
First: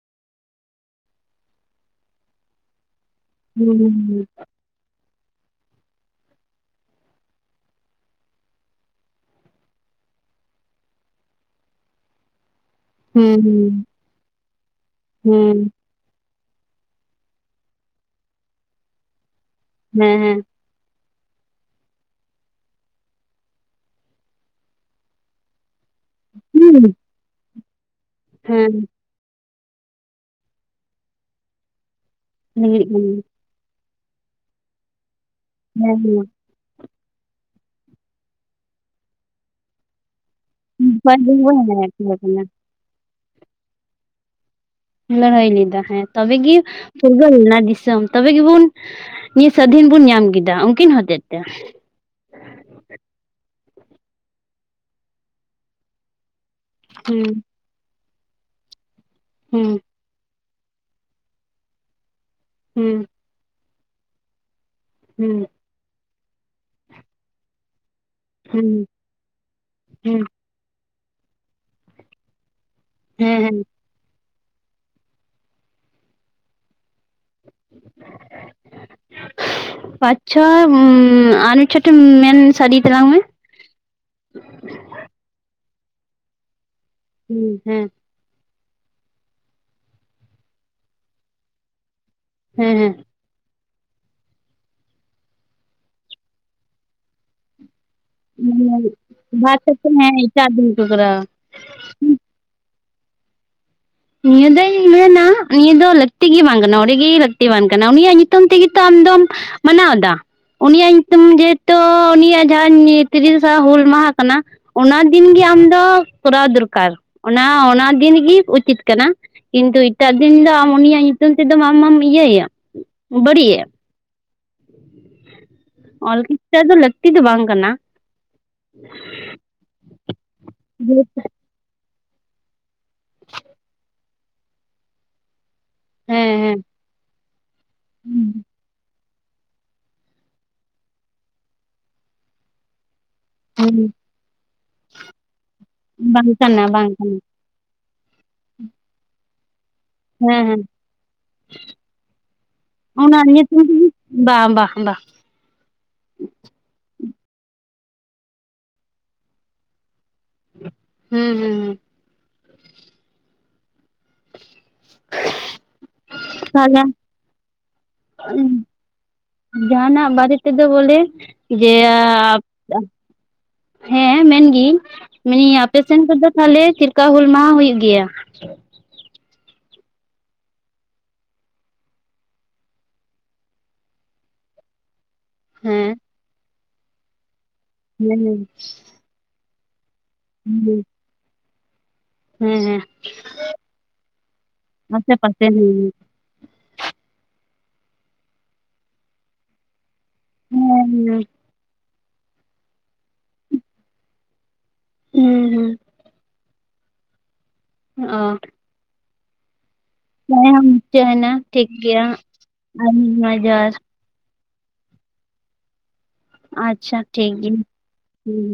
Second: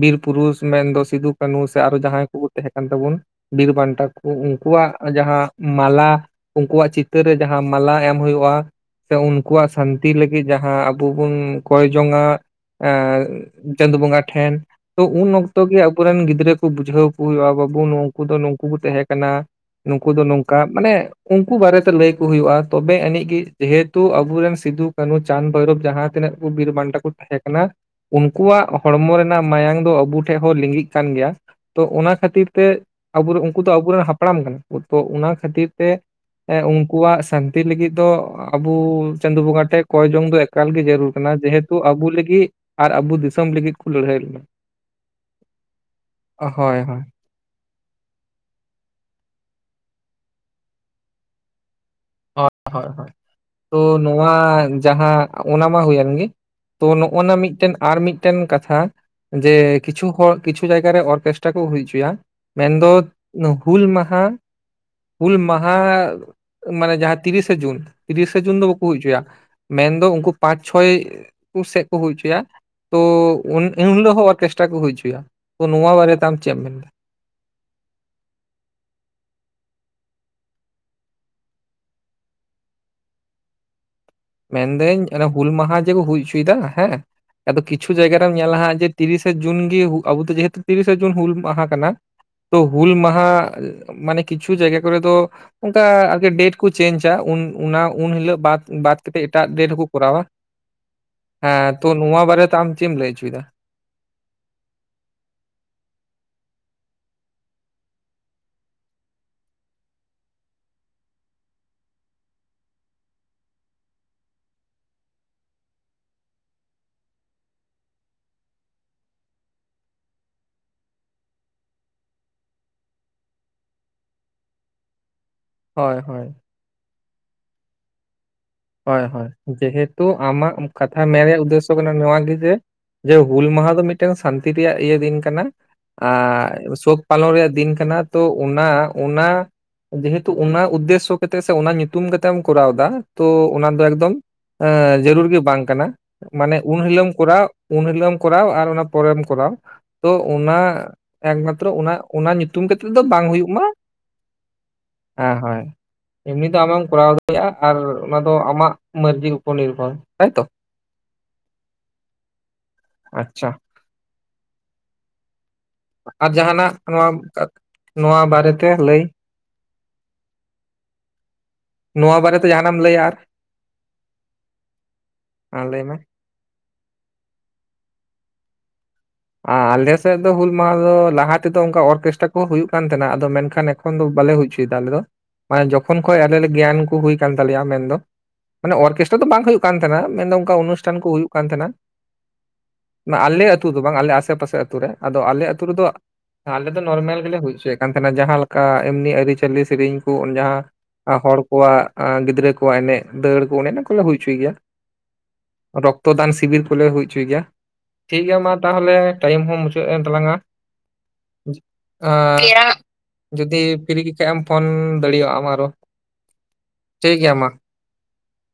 ᱵᱤᱨ ᱯᱩᱨᱩᱥ ᱢᱮᱱᱫᱚ ᱥᱤᱫᱩ ᱠᱟᱹᱱᱩ ᱥᱮ ᱟᱨᱚ ᱡᱟᱦᱟᱸᱭ ᱠᱚᱠᱚ ᱛᱟᱦᱮᱸ ᱠᱟᱱ ᱛᱟᱵᱚᱱ ᱵᱤᱨ ᱵᱟᱱᱴᱟ ᱠᱚ ᱩᱱᱠᱩᱣᱟᱜ ᱡᱟᱦᱟᱸ ᱢᱟᱞᱟ ᱩᱱᱠᱩᱣᱟᱜ ᱪᱤᱛᱟᱹᱨ ᱨᱮ ᱡᱟᱦᱟᱸ ᱢᱟᱞᱟ ᱮᱢ ᱦᱩᱭᱩᱜᱼᱟ ᱥᱮ ᱩᱱᱠᱩᱣᱟᱜ ᱥᱟᱹᱱᱛᱤ ᱞᱟᱹᱜᱤᱫ ᱡᱟᱦᱟᱸ ᱟᱵᱚ ᱵᱚᱱ ᱠᱚᱭ ᱡᱚᱝᱼᱟ ᱦᱩᱸ ᱮᱸ ᱪᱟᱸᱫᱚ ᱵᱚᱸᱜᱟ ᱴᱷᱮᱱ ᱛᱚ ᱦᱮᱸ ᱦᱮᱸ ᱦᱮᱸ ᱦᱮᱸ ᱦᱮᱸ ᱦᱮᱸ ᱦᱮᱸ ᱩᱱ ᱦᱮᱸ ᱚᱠᱛᱚ ᱜᱮ ᱟᱵᱚ ᱩᱱᱠᱩᱨᱮᱱ ᱜᱤᱫᱽᱨᱟᱹᱠᱩ ᱵᱩᱡᱷᱟᱹᱣᱠᱩ ᱦᱩᱭᱩᱜᱼᱟ ᱵᱟᱹᱵᱩ ᱱᱩᱝᱠᱩᱫᱚ ᱱᱩᱝᱠᱩᱠᱩ ᱛᱟᱦᱮᱸ ᱠᱟᱱᱟ ᱱᱩᱝᱠᱩ ᱫᱚ ᱱᱚᱝᱠᱟ ᱢᱟᱱᱮ ᱩᱱᱠᱩ ᱵᱟᱨᱮᱛᱮ ᱞᱟᱹᱭ ᱠᱚ ᱦᱩᱭᱩᱜᱼᱟ ᱛᱚᱵᱮ ᱟᱹᱱᱤᱡ ᱜᱮ ᱡᱮᱦᱮᱛᱩ ᱟᱵᱚᱨᱮᱱ ᱥᱤᱫᱩ-ᱠᱟᱹᱱᱩ, ᱪᱟᱸᱫᱽ- ᱵᱷᱳᱭᱨᱚᱵ ᱡᱟᱦᱟᱸ ᱛᱤᱱᱟᱹᱜ ᱠᱚ ᱵᱤᱨ ᱵᱟᱱᱴᱟ ᱠᱚ ᱛᱟᱦᱮᱸ ᱠᱟᱱᱟ ᱩᱱᱠᱩᱣᱟᱜ ᱦᱚᱲᱢᱚ ᱨᱮᱱ ᱱᱟᱜ ᱢᱟᱭᱟᱝ ᱫᱚ ᱟᱵᱚ ᱴᱷᱮᱡ ᱦᱚᱸ ᱞᱤᱜᱤᱜ ᱠᱟᱱ ᱜᱮᱭᱟ᱾ ᱛᱚ ᱚᱱᱟ ᱠᱷᱟᱹᱛᱤᱨ ᱛᱮ ᱟᱵᱚᱨᱮᱱ ᱩᱱᱠᱩ ᱫᱚ ᱟᱵᱚᱨᱮᱱ ᱦᱟᱯᱲᱟᱢ ᱠᱟᱱᱟ ᱠᱚ, ᱛᱚ ᱚᱱᱟ ᱠᱷᱟᱹᱛᱤᱨ ᱛᱮ ᱮᱸ ᱩᱱᱠᱩᱣᱟᱜ ᱥᱟᱱᱛᱤ ᱞᱟᱹᱜᱤᱫ ᱫᱚ ᱟᱵᱚ ᱪᱟᱸᱫ ᱵᱚᱸᱜᱟ ᱴᱷᱮᱱ ᱠᱚᱭ ᱡᱚᱝ ᱫᱚ ᱮᱠ ᱮᱠᱟᱞ ᱜᱮ ᱡᱟᱹᱨᱩᱲ ᱠᱟᱱᱟ ᱡᱮᱦᱮᱛᱩ ᱞᱟᱹᱭᱮᱫ ᱠᱟᱹᱱᱟᱹᱧ ᱦᱮᱸ ᱨᱮᱸᱜᱮᱡ ᱟᱵᱩ ᱠᱟᱱᱟ ᱞᱟᱹᱜᱤᱫ ᱦᱮᱸ ᱟᱨ ᱟᱵᱚ ᱫᱤᱥᱚᱢ ᱞᱟᱹᱜᱤᱫ ᱠᱚ ᱞᱟᱹᱲᱦᱟᱹᱭ ᱞᱮᱱᱟ᱾ ᱞᱟᱹᱲᱦᱟᱹᱭ ᱞᱮᱫᱟ ᱦᱮᱸ ᱛᱚᱵᱮᱜᱮ ᱦᱳᱭ ᱦᱳᱭ ᱯᱷᱩᱨᱜᱟᱹᱞᱱᱟ ᱫᱤᱥᱚᱢ ᱛᱚᱵᱮ ᱜᱮᱵᱚᱱ ᱱᱤᱭᱟᱹ ᱥᱟᱹᱫᱷᱤᱱ ᱵᱚᱱ ᱧᱟᱢ ᱠᱮᱫᱟ, ᱩᱱᱠᱤᱱ ᱦᱚᱛᱮᱡ ᱛᱮ᱾ ᱦᱳᱭ ᱦᱳᱭ ᱦᱳᱭ ᱛᱚ ᱱᱚᱣᱟ ᱡᱟᱦᱟᱸ ᱚᱱᱟ ᱢᱟ ᱦᱩᱭᱮᱱ ᱜᱮ᱾ ᱛᱚ ᱱᱚᱜ ᱦᱩᱸ ᱱᱟ ᱢᱤᱫᱴᱮᱱ ᱟᱨ ᱢᱤᱫᱴᱮᱱ ᱠᱟᱛᱷᱟ ᱦᱩᱸ ᱡᱮ ᱠᱤᱪᱷᱩ ᱦᱚᱲ ᱠᱤᱪᱷᱩ ᱡᱟᱭᱜᱟ ᱨᱮ ᱚᱨᱠᱮᱥᱴᱨᱟ ᱠᱚ ᱦᱩᱭ ᱚᱪᱚᱭᱟ, ᱢᱮᱱᱫᱚ ᱦᱩᱸ ᱦᱩᱞ ᱢᱟᱦᱟ ᱦᱩᱞ ᱦᱩᱸ ᱢᱟᱦᱟ ᱢᱟᱱᱮ ᱡᱟᱦᱟᱸ ᱛᱤᱨᱤᱥᱮ ᱡᱩᱱ, ᱛᱤᱨᱤᱥᱮ ᱡᱩᱱ ᱫᱚ ᱦᱩᱸ ᱵᱟᱠᱚ ᱦᱩᱭ ᱚᱪᱚᱭᱟ, ᱢᱮᱱᱫᱚ ᱦᱩᱸ ᱩᱱᱠᱩ ᱯᱟᱸᱪ ᱪᱷᱚᱭ ᱠᱚ ᱥᱮᱫ ᱠᱚ ᱦᱩᱭ ᱚᱪᱚᱭᱟ᱾ ᱛᱚ ᱦᱮᱸ ᱦᱮᱸ ᱩᱱᱦᱤᱞᱳᱜ ᱦᱚᱸ ᱚᱨᱠᱮᱥᱴᱨᱟ ᱠᱚ ᱦᱩᱭ ᱦᱚᱪᱚᱭᱟ ᱛᱚ ᱱᱚᱣᱟ ᱵᱟᱨᱮᱛᱮ ᱟᱢ ᱪᱮᱫ ᱮᱢ ᱢᱮᱱᱫᱟ? ᱟᱪᱪᱷᱟ ᱩᱸᱻ ᱟᱨ ᱪᱷᱚᱴᱮᱱ ᱢᱮᱱ ᱥᱟᱰᱤᱭ ᱛᱟᱞᱟᱝ ᱢᱮ ᱢᱮᱱᱫᱟᱹᱧ ᱚᱱᱮ ᱦᱩᱞ ᱢᱟᱦᱟ ᱡᱮᱠᱚ ᱦᱩᱭ ᱦᱚᱪᱚᱭᱮᱫᱟ, ᱦᱮᱸ ᱦᱩᱸ ᱟᱫᱚ ᱦᱮᱸ ᱠᱤᱪᱷᱩ ᱡᱟᱭᱜᱟ ᱮᱢ ᱧᱮᱞᱟ ᱦᱟᱸᱜ ᱡᱮ ᱛᱤᱨᱤᱥᱮ ᱡᱩᱱ ᱜᱮ ᱟᱵᱚ ᱫᱚ ᱡᱮᱦᱮᱛᱩ ᱛᱤᱨᱤᱥᱮ ᱡᱩᱱ ᱦᱩᱞ ᱢᱟᱦᱟ ᱠᱟᱱᱟ᱾ ᱛᱚ ᱦᱮᱸ ᱦᱩᱞ ᱦᱮᱸ ᱢᱟᱦᱟ ᱢᱟᱱᱮ ᱠᱤᱪᱷᱩ ᱡᱟᱭᱜᱟ ᱠᱚᱨᱮ ᱫᱚ ᱚᱝᱠᱟ ᱟᱜᱮ ᱰᱮᱴ ᱠᱚ ᱪᱮᱧᱡᱟ ᱩᱱ ᱚᱱᱟ ᱩᱱ ᱦᱤᱞᱳᱜ ᱵᱟᱫ, ᱵᱟᱫ ᱠᱟᱛᱮ ᱮᱴᱟᱜ ᱵᱟᱫ ᱰᱮᱴ ᱠᱟᱛᱮ ᱦᱚᱸᱠᱚ ᱦᱮᱸ ᱠᱚᱨᱟᱣᱟ, ᱮᱴᱟᱜ ᱫᱤᱱ ᱠᱚ ᱠᱚᱨᱟᱣᱟ ᱦᱮᱸ ᱛᱚ ᱱᱚᱣᱟ ᱵᱟᱨᱮᱛᱮ ᱟᱢ ᱪᱮᱫ ᱮᱢ ᱞᱟᱹᱭ ᱦᱚᱪᱚᱭᱮᱫᱟ? ᱱᱤᱭᱟᱹ ᱫᱚᱧ ᱢᱮᱱᱟ ᱱᱤᱭᱟᱹ ᱫᱚ ᱞᱟᱹᱠᱛᱤ ᱜᱮ ᱵᱟᱝ ᱠᱟᱱᱟ ᱚᱸᱰᱮ ᱜᱮ ᱞᱟᱹᱠᱛᱤ ᱵᱟᱝ ᱠᱟᱱᱟ ᱩᱱᱤᱭᱟᱜ ᱧᱩᱛᱩᱢ ᱛᱮᱜᱮᱛᱚ ᱟᱢᱫᱚᱢ ᱢᱟᱱᱟᱣ ᱫᱟ᱾ ᱩᱱᱤᱭᱟᱜ ᱧᱩᱛᱩᱢ ᱡᱮᱦᱮᱛᱩ ᱩᱱᱤᱭᱟᱜ ᱡᱟᱦᱟᱸ ᱛᱤᱨᱤᱥᱟ ᱦᱩᱞ ᱢᱟᱦᱟ ᱠᱟᱱᱟ, ᱚᱱᱟ ᱫᱤᱱᱜᱤ ᱟᱢᱫᱚ ᱠᱚᱨᱟᱣ ᱫᱚᱨᱠᱟᱨ, ᱚᱱᱟ ᱚᱱᱟ ᱫᱤᱱᱜᱤ ᱩᱪᱤᱛ ᱠᱟᱱᱟ ᱠᱤᱱᱛᱩ ᱮᱴᱟᱜ ᱫᱤᱱ ᱫᱚ ᱟᱢ ᱩᱱᱤᱭᱟᱜ ᱧᱩᱛᱩᱢ ᱛᱮᱫᱚ ᱟᱢᱢᱟᱢ ᱤᱭᱟᱹᱭᱮ ᱵᱟᱹᱲᱤᱡᱭᱮᱫ᱾ ᱦᱳᱭ ᱚᱞ ᱦᱳᱭ ᱠᱤᱥᱴᱟ ᱫᱚ ᱞᱟᱹᱠᱛᱤ ᱫᱚ ᱵᱟᱝ ᱠᱟᱱᱟ᱾ ᱦᱳᱭ ᱦᱳᱭ ᱡᱮᱦᱮᱛᱩ ᱟᱢᱟᱜ ᱠᱟᱛᱷᱟ ᱢᱮᱱᱨᱮᱭᱟᱜ ᱩᱫᱽᱫᱮᱥᱚ ᱠᱟᱱᱟ ᱱᱚᱣᱟ ᱜᱮ ᱡᱮ ᱡᱮ ᱦᱩᱞ ᱢᱟᱦᱟ ᱫᱚ ᱢᱤᱫᱴᱮᱱ ᱥᱟᱱᱛᱤ ᱨᱮᱭᱟᱜ ᱤᱭᱟᱹ ᱫᱤᱱ ᱠᱟᱱᱟ, ᱦᱮᱸ ᱟᱨ ᱥᱩᱠ ᱯᱟᱞᱚᱱ ᱨᱮᱭᱟᱜ ᱫᱤᱱ ᱠᱟᱱᱟ ᱛᱚ ᱦᱮᱸ ᱚᱱᱟ ᱚᱱᱟ ᱡᱮᱦᱮᱛᱩ ᱚᱱᱟ ᱩᱫᱽᱫᱮᱥᱥᱚ ᱠᱟᱛᱮᱜ ᱥᱮ ᱚᱱᱟ ᱧᱩᱛᱩᱢ ᱠᱟᱛᱮᱢ ᱠᱚᱨᱟᱣ ᱫᱟ᱾ ᱛᱚ ᱚᱱᱟ ᱦᱮᱸ ᱫᱚ ᱮᱠᱫᱚᱢ, ᱮᱸ ᱡᱟᱹᱨᱩᱲ ᱜᱮ ᱵᱟᱝ ᱠᱟᱱᱟ ᱵᱟᱝ ᱢᱟᱱᱮ ᱠᱟᱱᱟ ᱩᱱ ᱵᱟᱝ ᱦᱤᱞᱳᱢ ᱠᱟᱱᱟ ᱠᱚᱨᱟᱣ ᱩᱱ ᱦᱤᱞᱳᱜ ᱮᱢ ᱠᱚᱨᱟᱣ ᱟᱨ ᱚᱱᱟ ᱯᱚᱨᱮᱢ ᱠᱚᱨᱟᱣ, ᱛᱚ ᱦᱮᱸ ᱚᱱᱟ ᱦᱮᱸ ᱮᱠᱢᱟᱛᱨᱚ ᱚᱱᱟ ᱧᱩᱛᱩᱢ ᱠᱟᱛᱮ ᱫᱚ ᱚᱱᱟ ᱵᱟᱝ ᱦᱩᱭᱩᱜ ᱢᱟ, ᱧᱩᱛᱩᱢ ᱵᱟ ᱵᱟ ᱵᱟ ᱦᱳᱭ ᱦᱳᱭ ᱮᱢᱱᱤ ᱫᱚ ᱟᱢ ᱦᱚᱢ ᱠᱚᱨᱟᱣ ᱫᱟᱲᱮᱭᱟᱜ-ᱟ ᱟᱨ ᱚᱱᱟ ᱫᱚ ᱟᱢᱟᱜ ᱢᱟᱹᱨᱡᱤ ᱩᱯᱚᱨ ᱱᱤᱨᱵᱷᱚᱨ ᱦᱚᱭᱛᱚ᱾ ᱦᱩᱸ ᱦᱩᱸ ᱟᱪᱪᱷᱟ ᱟᱨ ᱡᱟᱦᱟᱸᱱᱟᱜ ᱛᱟᱦᱚᱞᱮ ᱱᱚᱣᱟ ᱱᱚᱣᱟ ᱵᱟᱨᱮᱛᱮ ᱞᱟᱹᱭ? ᱡᱟᱦᱟᱸᱱᱟᱜ ᱵᱟᱨᱮ ᱛᱮᱫᱚ ᱵᱚᱞᱮ ᱡᱮ ᱱᱚᱣᱟ ᱵᱟᱨᱮᱛᱮ ᱡᱟᱦᱟᱸᱱᱟᱜ ᱮᱢ ᱞᱟᱹᱭᱟᱢ ᱟᱨ? ᱦᱮᱸ ᱢᱮᱱᱜᱤ ᱢᱮᱱᱮᱡ ᱟᱹᱧ ᱟᱨ ᱞᱟᱹᱭ ᱢᱮ? ᱟᱯᱮᱥᱮᱱ ᱠᱚᱫᱚ ᱛᱟᱦᱚᱞᱮ ᱪᱤᱫᱞᱮᱠᱟ ᱦᱩᱞ ᱢᱟᱦᱟ ᱦᱩᱭᱩᱜ ᱜᱮᱭᱟ? ᱟ ᱟᱞᱮ ᱥᱮᱫ ᱫᱚ ᱦᱩᱞ ᱢᱟᱦᱟ ᱫᱚ ᱞᱟᱦᱟ ᱛᱮᱫᱚ ᱚᱱᱠᱟ ᱚᱨᱠᱮᱥᱴᱨᱟ ᱠᱚᱦᱚᱸ ᱦᱩᱭᱩᱜ ᱠᱟᱱ ᱛᱟᱦᱮᱸᱱᱟ ᱟᱫᱚ ᱢᱮᱱᱠᱷᱟᱱ ᱩᱱᱠᱷᱚᱱ ᱫᱚ ᱵᱟᱞᱮ ᱦᱩᱭ ᱚᱪᱚᱟᱭ ᱫᱟ ᱟᱞᱮ ᱫᱚ ᱢᱟᱱᱮ ᱦᱮᱸ ᱡᱚᱠᱷᱚᱱ ᱠᱷᱚᱱ ᱟᱞᱮ ᱞᱮ ᱜᱮᱭᱟᱱ ᱠᱚ ᱦᱩᱭ ᱠᱟᱱᱟᱱ ᱛᱟᱞᱮᱭᱟ ᱢᱮᱱᱫᱚ, ᱦᱮᱸ ᱢᱟᱱᱮ ᱚᱨᱠᱮᱥᱴᱨᱟ ᱫᱚ ᱵᱟᱝ ᱦᱩᱭᱩᱜ ᱠᱟᱱ ᱛᱟᱦᱮᱱᱟ ᱢᱮᱱᱫᱚ ᱚᱱᱠᱟ ᱚᱱᱩᱥᱴᱷᱟᱱ ᱠᱚ ᱦᱩᱭᱩᱜ ᱠᱟᱱ ᱛᱟᱦᱮᱱᱟ, ᱦᱮᱸ ᱦᱮᱸ ᱢᱟᱱᱮ ᱟᱞᱮ ᱟᱹᱛᱩ ᱫᱚ ᱵᱟᱝ ᱟᱞᱮ ᱟᱥᱮ ᱯᱟᱥᱮ ᱟᱹᱛᱩ ᱨᱮ, ᱟᱥᱮ ᱟᱫᱚ ᱯᱟᱥᱮ ᱟᱞᱮ ᱦᱮᱸ ᱟᱹᱛᱩ ᱨᱮᱫᱚ ᱟᱞᱮ ᱫᱚ ᱱᱚᱨᱢᱮᱞ ᱜᱮᱞᱮ ᱦᱩᱭ ᱚᱪᱚᱭᱮ ᱠᱟᱱ ᱛᱷᱟᱞᱟ, ᱡᱟᱦᱟᱸᱞᱮᱠᱟ ᱮᱢᱱᱤ ᱟᱹᱨᱤᱪᱟ. ᱞᱤ ᱥᱮᱨᱤᱧ ᱠᱚ ᱡᱟᱦᱟᱸ ᱦᱮᱸ ᱦᱚᱲ ᱠᱚᱣᱟᱜ, ᱜᱤᱫᱽᱨᱟᱹ ᱠᱚᱣᱟᱜ ᱮᱱᱮᱡ, ᱫᱟᱹᱲ ᱠᱚ ᱚᱱᱮ ᱚᱱᱟ ᱠᱚᱞᱮ ᱦᱩᱭ ᱦᱚᱪᱚᱭ ᱜᱮᱭᱟ᱾ ᱦᱩᱸ-ᱦᱩᱸ ᱨᱚᱠᱛᱚᱫᱟᱱ ᱥᱤᱵᱤᱨ ᱠᱚᱞᱮ ᱦᱩᱭ ᱦᱚᱪᱚᱭ ᱜᱮᱭᱟ ᱴᱷᱤᱠ ᱚ ᱜᱮᱭᱟ ᱢᱟ ᱛᱟᱦᱚᱞᱮ ᱴᱟᱭᱤᱢ ᱦᱚᱸ ᱢᱩᱪᱟᱹᱫ ᱮᱱ᱾ ᱦᱮᱸ ᱢᱩᱪᱟᱹᱫ ᱮᱱᱟ ᱴᱷᱤᱠ ᱜᱮᱭᱟ ᱟᱨ ᱢᱤᱫ ᱡᱚᱦᱟᱨ *inaudible* ᱠᱤᱨᱤᱠ ᱠᱟᱜ ᱮᱢ ᱯᱷᱳᱱ ᱫᱟᱲᱮᱭᱟᱜᱼᱟᱢ ᱟᱨᱚ᱾ ᱟᱪᱪᱷᱟ ᱴᱷᱤᱠ ᱜᱮᱭᱟ ᱜᱤ ᱢᱟ ᱦᱩᱸ,